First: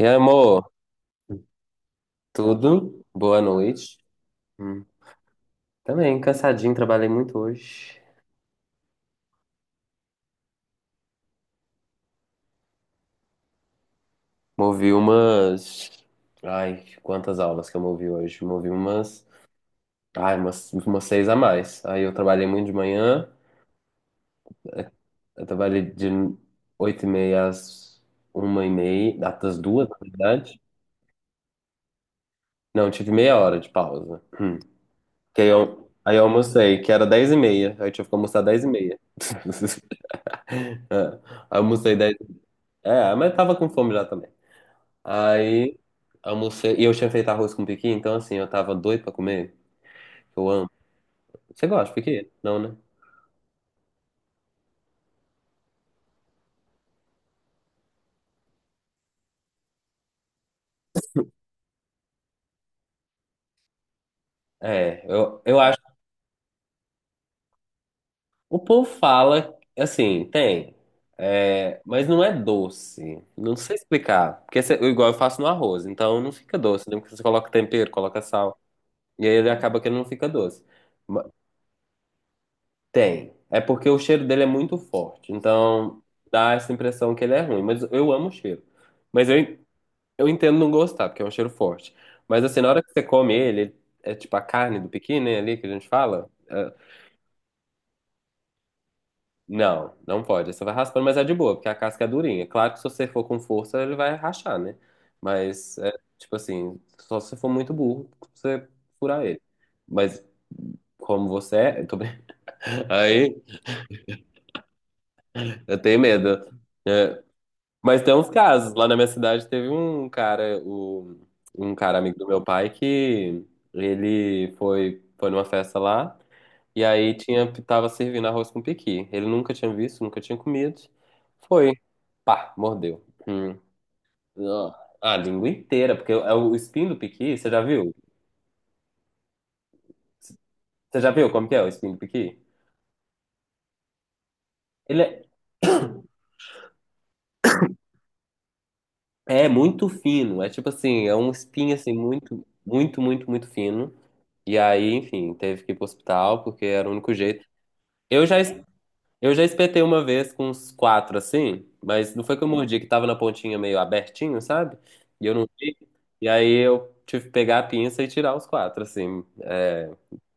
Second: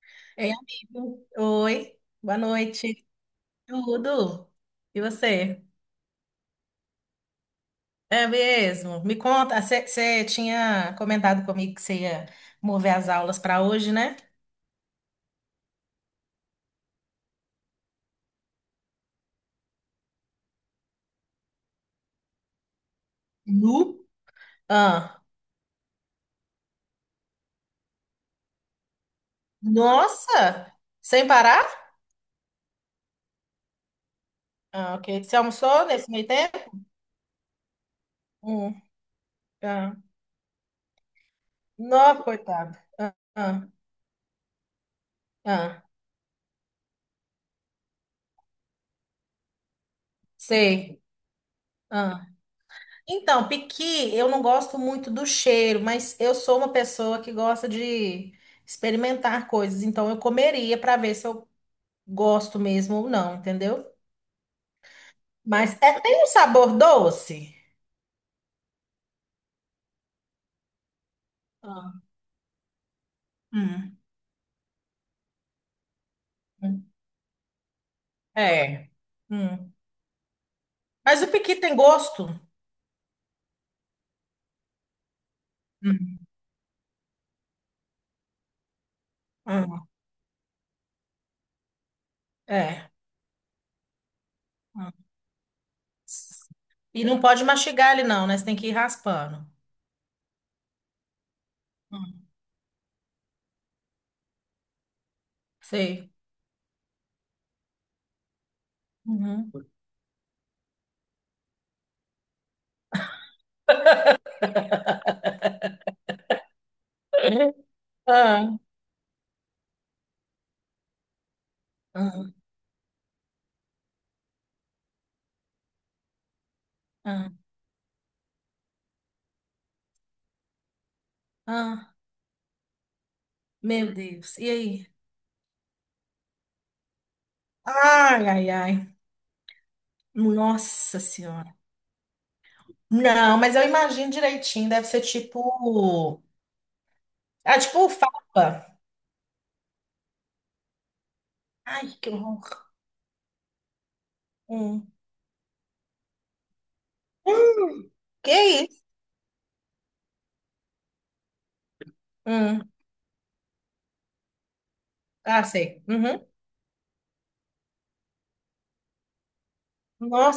E Ei, amor, amigo. Oi, boa tudo? noite. Boa noite. Tudo? Hum, E você? Também, cansadinho, trabalhei muito hoje. É mesmo? Me conta, você tinha comentado comigo que você ia mover as aulas para hoje, né? Movi umas. Ai, quantas aulas que eu movi hoje? Movi umas. Ai, umas seis a mais. Aí eu trabalhei muito de manhã, Nu? Ah, eu trabalhei de 8:30 às 1:30, às duas, na verdade. nossa! Sem parar? Não, tive meia hora de pausa. Hum. Ah, ok. Você Que aí almoçou eu, nesse aí eu meio tempo? almocei, que era 10:30. Aí eu tive que almoçar dez e Hum, meia. ah. É, almocei 10. Nossa, coitado. É, Ah, mas tava ah, com fome já também. Aí ah. almocei. E eu tinha feito arroz com piqui, então assim, eu tava doido pra comer. Eu amo. Sei. Você gosta de piqui? Não, né? Então, piqui, eu não gosto muito do cheiro, mas eu sou uma pessoa que gosta de experimentar coisas, então eu comeria para ver se eu gosto mesmo ou não, entendeu? É, eu Mas acho. é, tem um sabor doce? O povo fala, assim, tem. É, Ah. mas não é doce. Não sei Hum. explicar. Porque igual eu faço no arroz, então não fica doce, né? Porque você coloca tempero, coloca sal. É. E aí ele Hum. acaba que ele não fica doce. Mas Ma- o piqui tem gosto? Tem. É porque o cheiro dele é muito forte. Então Hum. dá essa impressão que ele é ruim. Mas eu amo o cheiro. Mas eu, Hum. Eu entendo não gostar, porque é um cheiro forte. Mas assim, na hora É. que você come ele. É tipo a carne do Hum. pequi, né, ali que a gente fala. É, E não pode mastigar ele não, né? Você tem que ir raspando. não, não pode. Você vai raspando, mas é de boa, porque a casca é Hum. durinha. Claro que se você for com força, ele vai rachar, né? Mas é Sei. tipo assim, só se você for muito burro, você furar ele. Uhum. Mas como você é. Aí eu tenho medo. É, mas tem uns Ah, casos. Lá na minha cidade teve um cara, um cara amigo do ah, meu pai, que ele foi numa festa lá e aí ah, tava servindo arroz com pequi. Ele nunca tinha visto, nunca tinha comido. Foi. ah. Pá, mordeu. Hum. Meu Deus. E Ó, aí? a língua inteira, porque é o espinho do piqui, você já viu? Ai, ai, ai. Nossa Você já viu como Senhora. que é o espinho do piqui? Não, mas eu imagino direitinho. Deve ser Ele é, tipo. Ah, tipo fava. é muito fino, é tipo assim, é um espinho assim Ai, que muito, horror. muito, muito, muito fino. E Hum. aí, enfim, teve que ir pro hospital, porque era o único jeito. Hum, Eu já, es- que isso? eu já espetei uma vez com uns quatro, assim, mas não foi que eu Hum. mordi, que tava na pontinha meio abertinho, sabe? E eu Ah, não vi. sei. Uhum. E aí eu tive que pegar a pinça e tirar os quatro, assim.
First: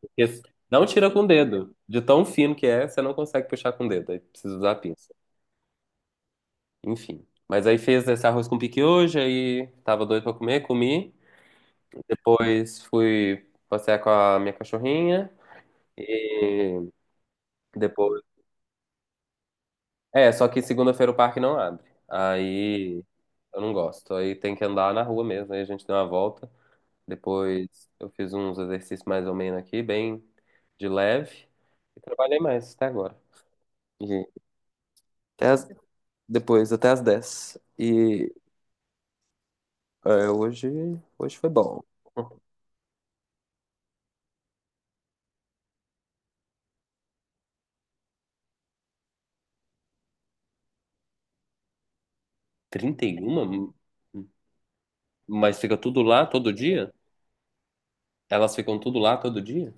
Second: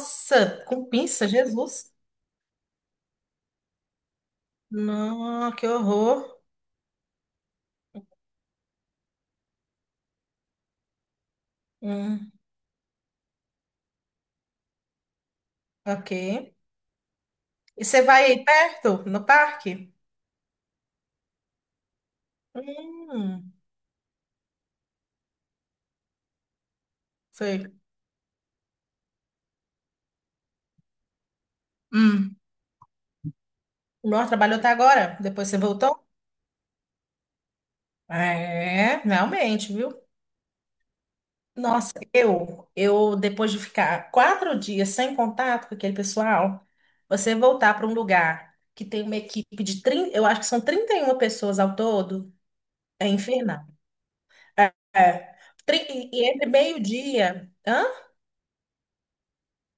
Porque com não tira com o pinça, dedo. Jesus. De tão fino que é, você não consegue puxar com o dedo. Aí precisa usar a pinça. Não, que horror. Enfim. Mas aí fez esse arroz com piquiojo, aí tava doido pra comer, comi. Hum, Depois fui passear com a minha cachorrinha. ok. E você Depois vai aí perto, no parque? É, só que segunda-feira o parque não abre. Aí Hum, eu não gosto. Aí tem que andar na rua mesmo. Aí a gente deu uma volta. sei. Depois eu fiz uns exercícios mais ou menos aqui, bem de leve. E Hum. trabalhei mais até agora. E Nossa, trabalhou até agora? Depois até você as- voltou? Depois, até as 10. E É, realmente, viu? é, hoje foi bom. Nossa, eu depois de ficar quatro dias sem contato com aquele pessoal, você voltar para um lugar que tem uma equipe de 30 eu acho que são 31 pessoas ao todo, é infernal. 31? É, é. Mas fica tudo Tri- e lá e entre todo dia? meio-dia, hã? Elas ficam tudo lá todo dia?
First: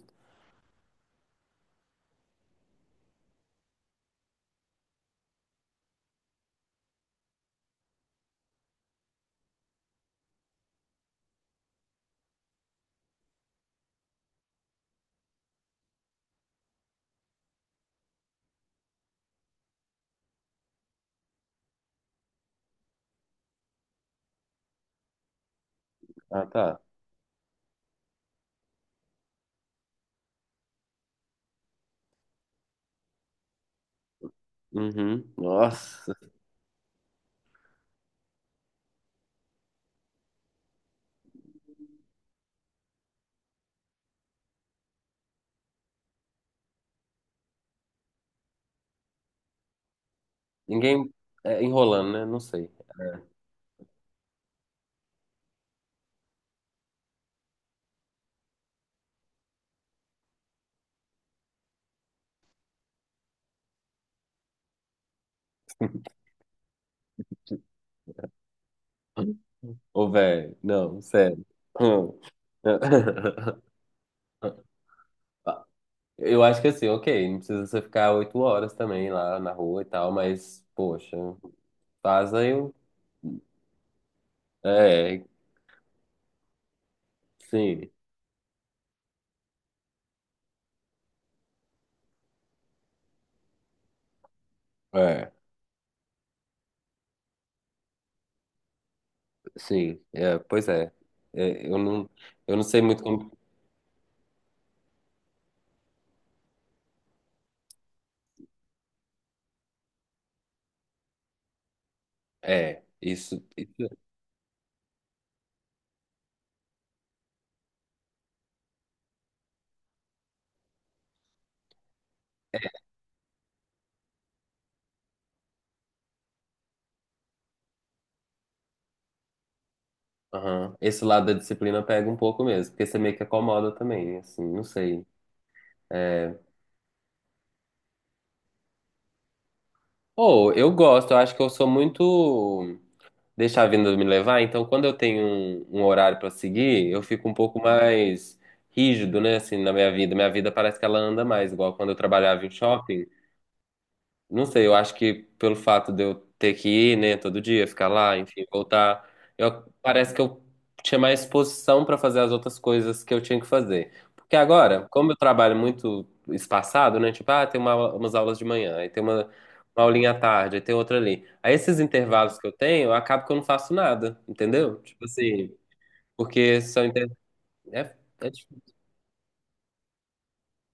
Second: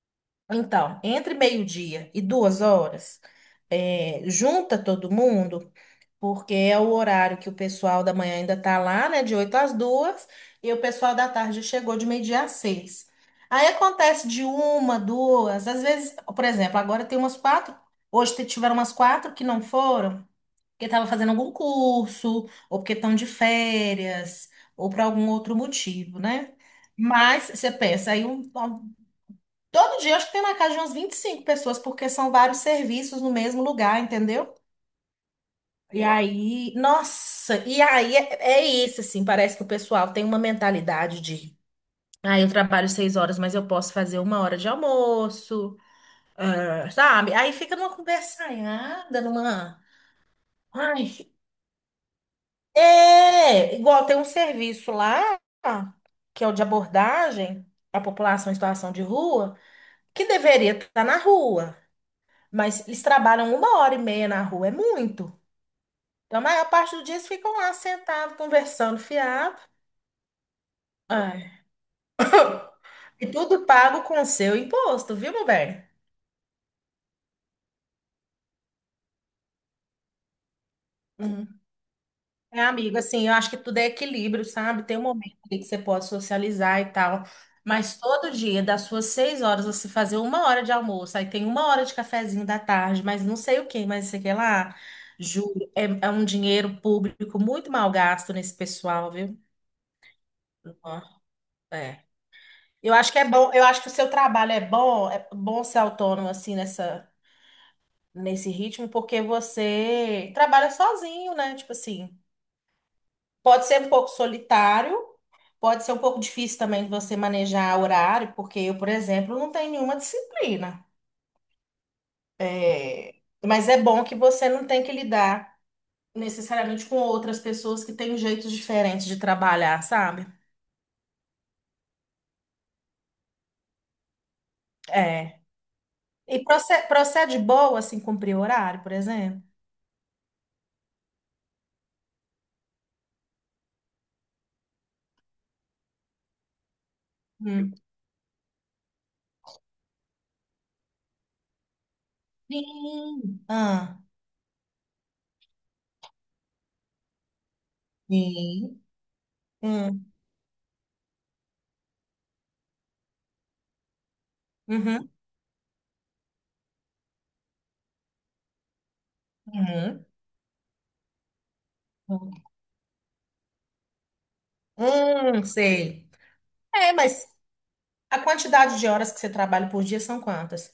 Então, entre meio-dia e duas horas, é, junta todo mundo. Porque é o horário que o pessoal da manhã ainda tá lá, né? De 8 às 2 e o pessoal da tarde chegou de meio-dia às 6. Aí acontece de uma, duas, às vezes, por exemplo, agora tem umas quatro, tiveram umas quatro que não foram, porque estavam fazendo algum curso, ou porque estão de férias, ou por algum outro motivo, Ah, né? tá. Mas você pensa, todo dia eu acho que tem na casa de umas 25 pessoas, porque são vários serviços no mesmo lugar, entendeu? Uhum. E Nossa. aí, nossa, e aí é, é isso, assim, parece que o pessoal tem uma mentalidade de, ah, eu trabalho seis horas, mas eu posso fazer uma hora de almoço, ah, sabe? Aí fica numa conversanhada, numa, Ninguém ai, É, enrolando, né? Não sei. é, igual tem um serviço lá, que é o de abordagem à população em situação de rua, que deveria estar na rua, mas eles trabalham uma hora e meia na rua, é muito. Então, a maior parte do dia eles ficam lá sentados, conversando, fiado. Ô, velho, não, sério. Ai. Hum. E tudo pago com o seu imposto, viu, meu bem? Eu acho que assim, ok, não precisa você ficar 8 horas também lá na rua e tal, mas, poxa, Uhum. faz aí É, um. amigo, assim, eu acho que tudo é equilíbrio, sabe? Tem um É, momento ali que você pode socializar e tal, sim. mas todo dia, das suas seis horas, você fazer uma hora de almoço, aí tem uma hora de cafezinho da tarde, mas não sei o que, mas sei que lá, É, juro, é um dinheiro público muito mal gasto nesse pessoal, viu? sim. É, pois é. Ó, É, eu é. não, eu não sei Eu muito acho que é como. bom, eu acho que o seu trabalho é bom ser autônomo, assim, nessa. Nesse ritmo, porque você trabalha sozinho, né? Tipo assim, É, isso. pode ser um isso- pouco solitário, pode ser um pouco difícil também de você manejar horário, porque eu, por exemplo, não tenho nenhuma disciplina. É. Mas é bom que você não tem que lidar necessariamente com outras pessoas que têm jeitos diferentes de trabalhar, sabe? Aham. Esse lado da disciplina pega um pouco mesmo, porque você meio que acomoda também, assim, não sei. É. É. E procede boa, assim, cumprir horário, por exemplo? Ou eu gosto, eu acho que eu sou muito. Deixar a vida me levar. Então, quando eu tenho um horário para seguir, eu fico um pouco Hum. mais rígido, né, assim, na minha vida. Minha vida parece que ela anda mais, igual quando eu trabalhava em shopping. Sim. Ah, Não sei, eu acho que pelo fato de eu ter que ir, né, todo dia, ficar lá, enfim, sim. voltar, parece Hum. que eu tinha mais disposição para fazer as outras coisas que eu tinha que fazer. Porque agora, Uhum. como eu trabalho muito espaçado, né, tipo, ah, tem umas aulas de manhã, aí tem uma Uhum. aulinha à tarde, aí tem outra ali. Aí esses intervalos Uhum. que eu tenho, eu acabo que eu não faço nada, entendeu? Tipo assim. Sei. porque são É, inter... mas é, a é difícil. quantidade de horas que você trabalha por dia são quantas?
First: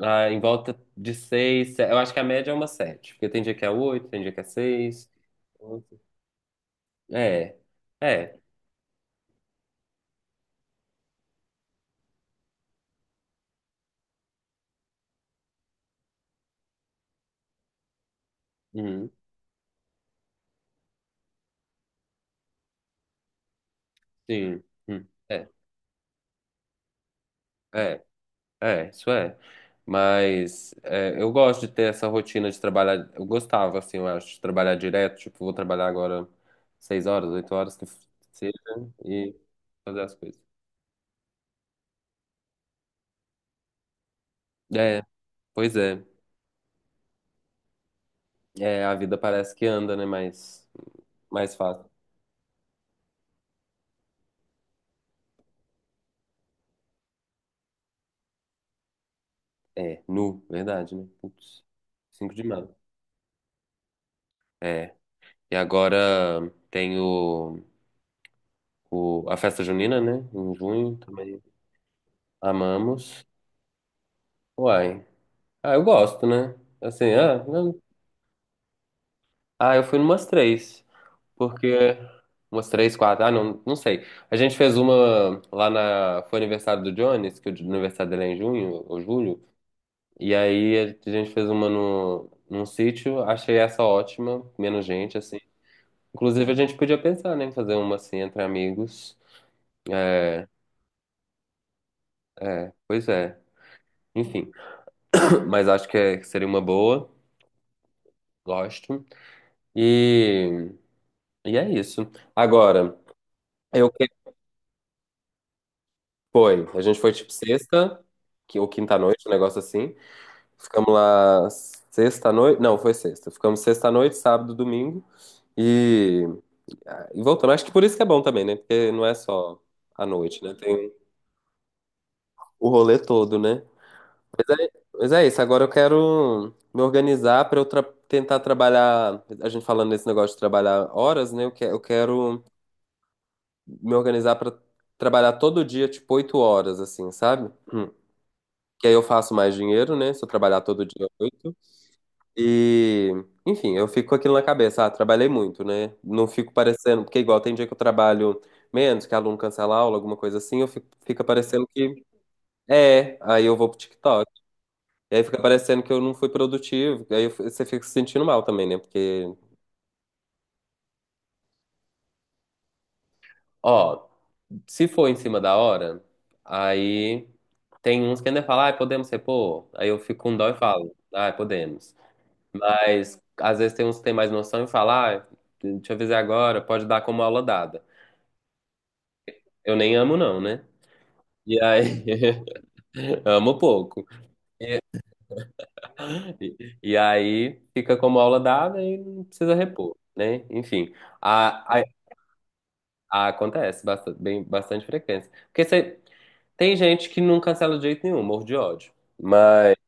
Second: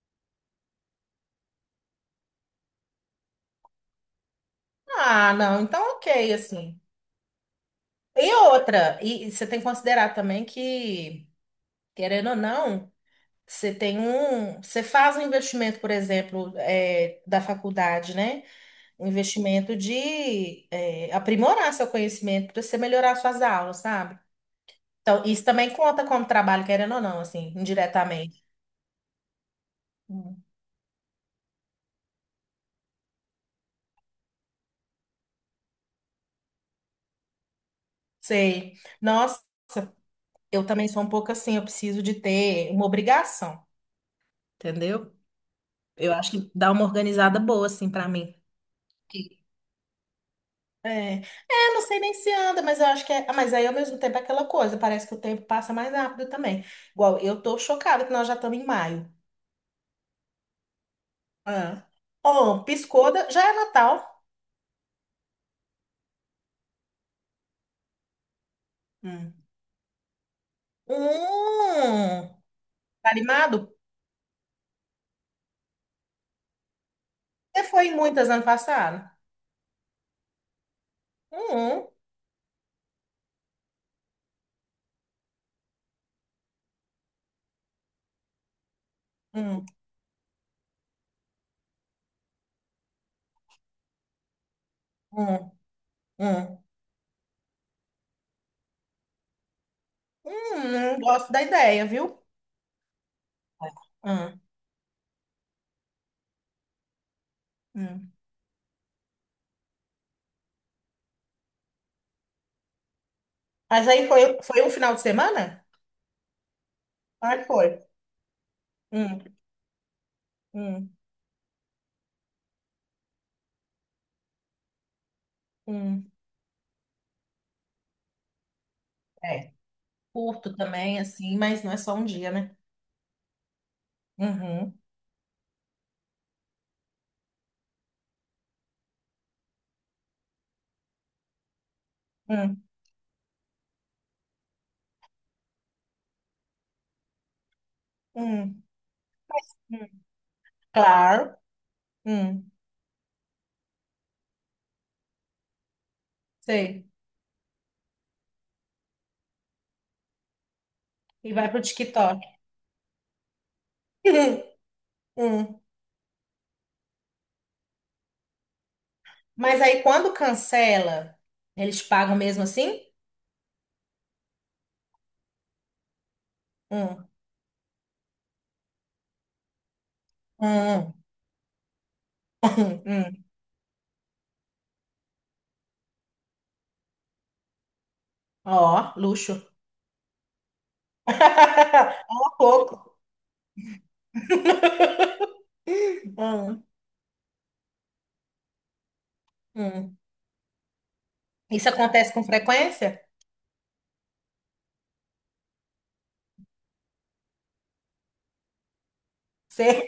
Em volta de seis, eu acho que a média é uma sete, porque tem dia que é oito, tem dia que é seis. Ah, não, então ok, assim. É, E é, outra, e você tem que considerar também que, querendo ou não, você tem um. Você faz um investimento, por exemplo, é, da faculdade, né? Um uhum, investimento de é, aprimorar seu conhecimento para você melhorar suas aulas, sabe? sim, Então, isso é, também conta como trabalho, querendo ou não, assim, é, indiretamente. é, isso é. Hum. Mas é, eu gosto de ter essa rotina de trabalhar. Eu gostava, assim, eu acho, de trabalhar direto. Tipo, vou trabalhar agora 6 horas, 8 horas, que seja, Sei. e Nossa. fazer as coisas. Eu também sou um pouco assim, eu preciso de ter uma obrigação, É, entendeu? pois é. Eu acho que dá uma organizada boa, assim, pra mim. É, a vida Que- parece que anda, né? Mais, é, é, mais não fácil. sei nem se anda, mas eu acho que é. Ah, mas aí ao mesmo tempo é aquela coisa, parece que o tempo passa mais rápido também. Igual, eu tô chocada que nós já estamos em maio. É, nu, verdade, né? Putz, Ah. cinco de Oh, maio. piscou, já é Natal. É, e agora tem Hum. a festa junina, né? Em junho também. Hum. Tá Amamos. animado? Uai. Ah, eu gosto, né? Assim, Você foi em muitas ano passado? ah, eu fui numas três. Hum, Porque. Umas três, quatro. Ah, não, não sei. A gente fez uma lá na. Foi aniversário do Jones, que o aniversário dele é em junho ou julho. hum, E aí a gente fez uma no, num sítio. Achei essa ótima. Menos gente, assim. hum, Inclusive, a hum. gente podia pensar, né, em fazer uma assim entre amigos. É, Gosto da ideia, viu? é, pois é. Hum, Enfim. Mas acho que que seria uma boa. hum. Gosto. E. E é isso. Agora, Mas eu que aí foi, foi um final de semana? foi? A gente foi tipo Ah, foi. sexta, que ou quinta Hum, noite, um negócio assim. hum, Ficamos lá sexta noite, não, foi sexta. Ficamos sexta noite, sábado, domingo hum. e e voltamos. Acho que por isso que é bom também, né? Porque não é É, só a noite, né? curto Tem também, assim, mas não é só um dia, né? o rolê todo, né? Mas é, Uhum, mas é isso. Agora eu quero me organizar pra eu tentar trabalhar. A gente falando nesse negócio de trabalhar horas, né? Eu quero hum, me organizar pra trabalhar todo dia, tipo, 8 horas, assim, sabe? Hum. hum, Que aí eu faço mais hum. dinheiro, né? Se eu trabalhar todo dia Claro, oito. hum, E, enfim, eu fico com aquilo na cabeça. Ah, trabalhei muito, né? Não fico sei. parecendo, porque igual tem dia que eu trabalho menos, que aluno cancela a aula, alguma coisa assim, fica E vai pro parecendo que TikTok. é, aí eu vou pro TikTok. E aí Hum, fica hum. parecendo que eu não fui produtivo. Você fica se sentindo mal também, né? Porque, Mas aí quando cancela, eles pagam mesmo assim? ó, se for em cima da hora, Hum, aí tem uns que ainda falam, ah, podemos repor? Aí eu fico com dó e hum, falo, ah, podemos. Mas hum. às vezes tem uns que têm mais noção e falam, ah, deixa eu avisar agora, pode dar como aula dada. Ó, luxo. Eu nem amo, não, né? E aí, Ó, pouco. amo pouco. Hum, E aí fica como aula dada e não precisa repor, hum. né? Enfim, Isso a, a- acontece com frequência? Acontece bastante, bem, bastante frequência. Porque você, tem gente que não cancela de jeito nenhum, morro de ódio. Mas Sei.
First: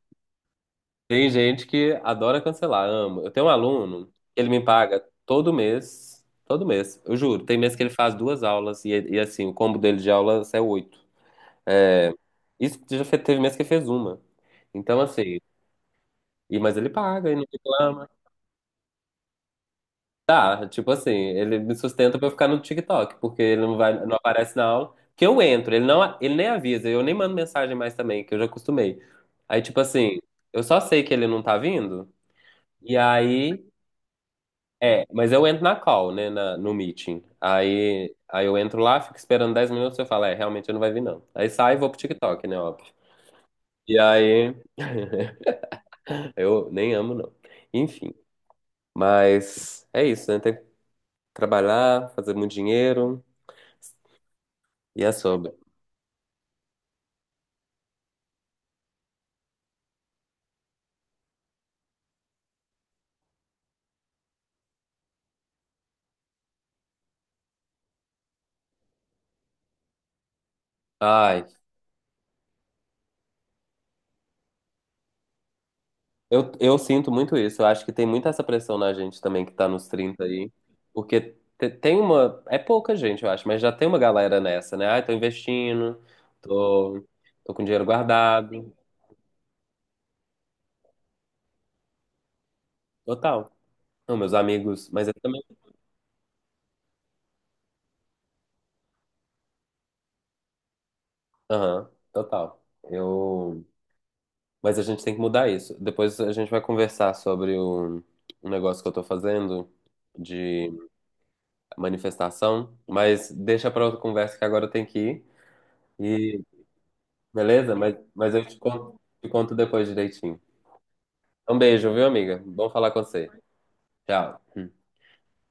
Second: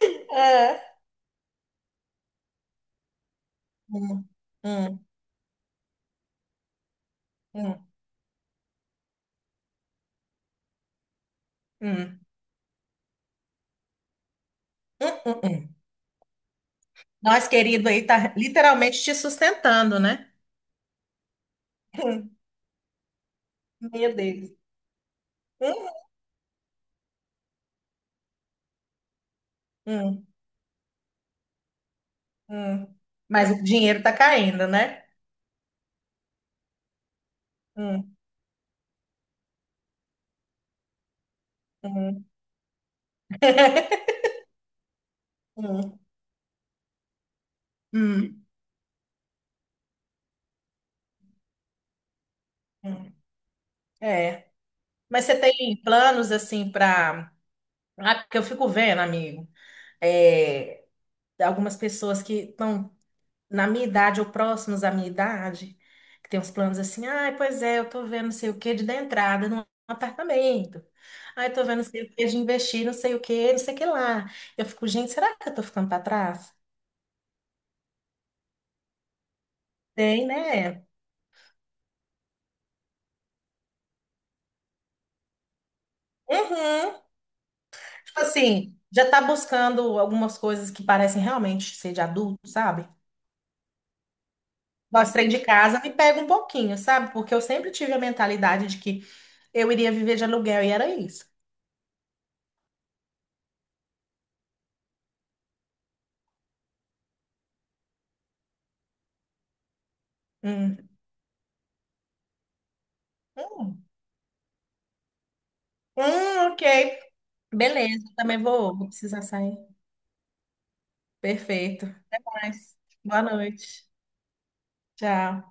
tem gente que adora cancelar, amo. Eu tenho um aluno, Hum, ele me paga hum, todo mês, eu juro. Tem mês que hum, ele faz duas aulas e assim, o combo dele de aulas é oito. hum, hum, Isso que já teve mês que ele fez uma. Então, assim, hum. Mas ele paga e não Nós, querido, aí reclama. tá literalmente te sustentando, né? Tá, tipo assim, ele me sustenta pra eu Hum, ficar no TikTok, porque ele não vai, Meu não Deus. aparece na aula. Que eu entro, Hum, ele nem avisa, eu nem mando mensagem mais também, que eu já acostumei. Aí, tipo assim, hum, eu só sei que ele não tá vindo, hum. e Mas o aí. dinheiro tá caindo, né? É, mas eu entro na call, né, no meeting. Hum, Aí, eu entro lá, fico esperando 10 minutos, eu falo, é, realmente ele não vai vir não. Aí sai e vou pro hum, TikTok, né, óbvio. E aí, hum, eu nem amo não. Enfim, hum, mas é isso, né, tem que trabalhar, fazer muito hum. dinheiro É. e é Mas você sobre. tem planos assim para. Ah, porque eu fico vendo, amigo, é, algumas pessoas que estão na minha idade ou próximos à minha idade, que tem uns planos assim, ai, pois é, eu tô vendo não sei o que de dar entrada num apartamento. Ai, Ai, tô vendo não sei o que de investir, não sei o que, não sei o que lá. Eu fico, gente, será que eu tô ficando para Eu, trás? eu sinto muito isso. Eu acho que tem muita essa pressão na gente também que tá nos 30 Tem, aí. né? Porque tem uma. É pouca gente, eu acho, mas já tem uma galera nessa, né? Ai, tô investindo, Uhum. tô, tô com dinheiro Tipo guardado. assim, já tá buscando algumas coisas que parecem realmente ser de adulto, sabe? Total. Não, meus amigos. Mas Nós eu trem de também. casa me pega um pouquinho, sabe? Porque eu sempre tive a mentalidade de que eu iria viver de aluguel e era isso. Aham, total. Eu. Mas a gente tem que mudar isso. Depois a gente vai conversar sobre o negócio que eu tô fazendo de Hum. manifestação. Mas deixa pra Hum. outra conversa que agora eu tenho que ir. Ok. Beleza? Mas, Beleza, mas também eu vou precisar te conto sair. depois direitinho. Um Perfeito. beijo, viu, amiga? Bom Mas, falar com boa você. noite. Tchau. Tchau.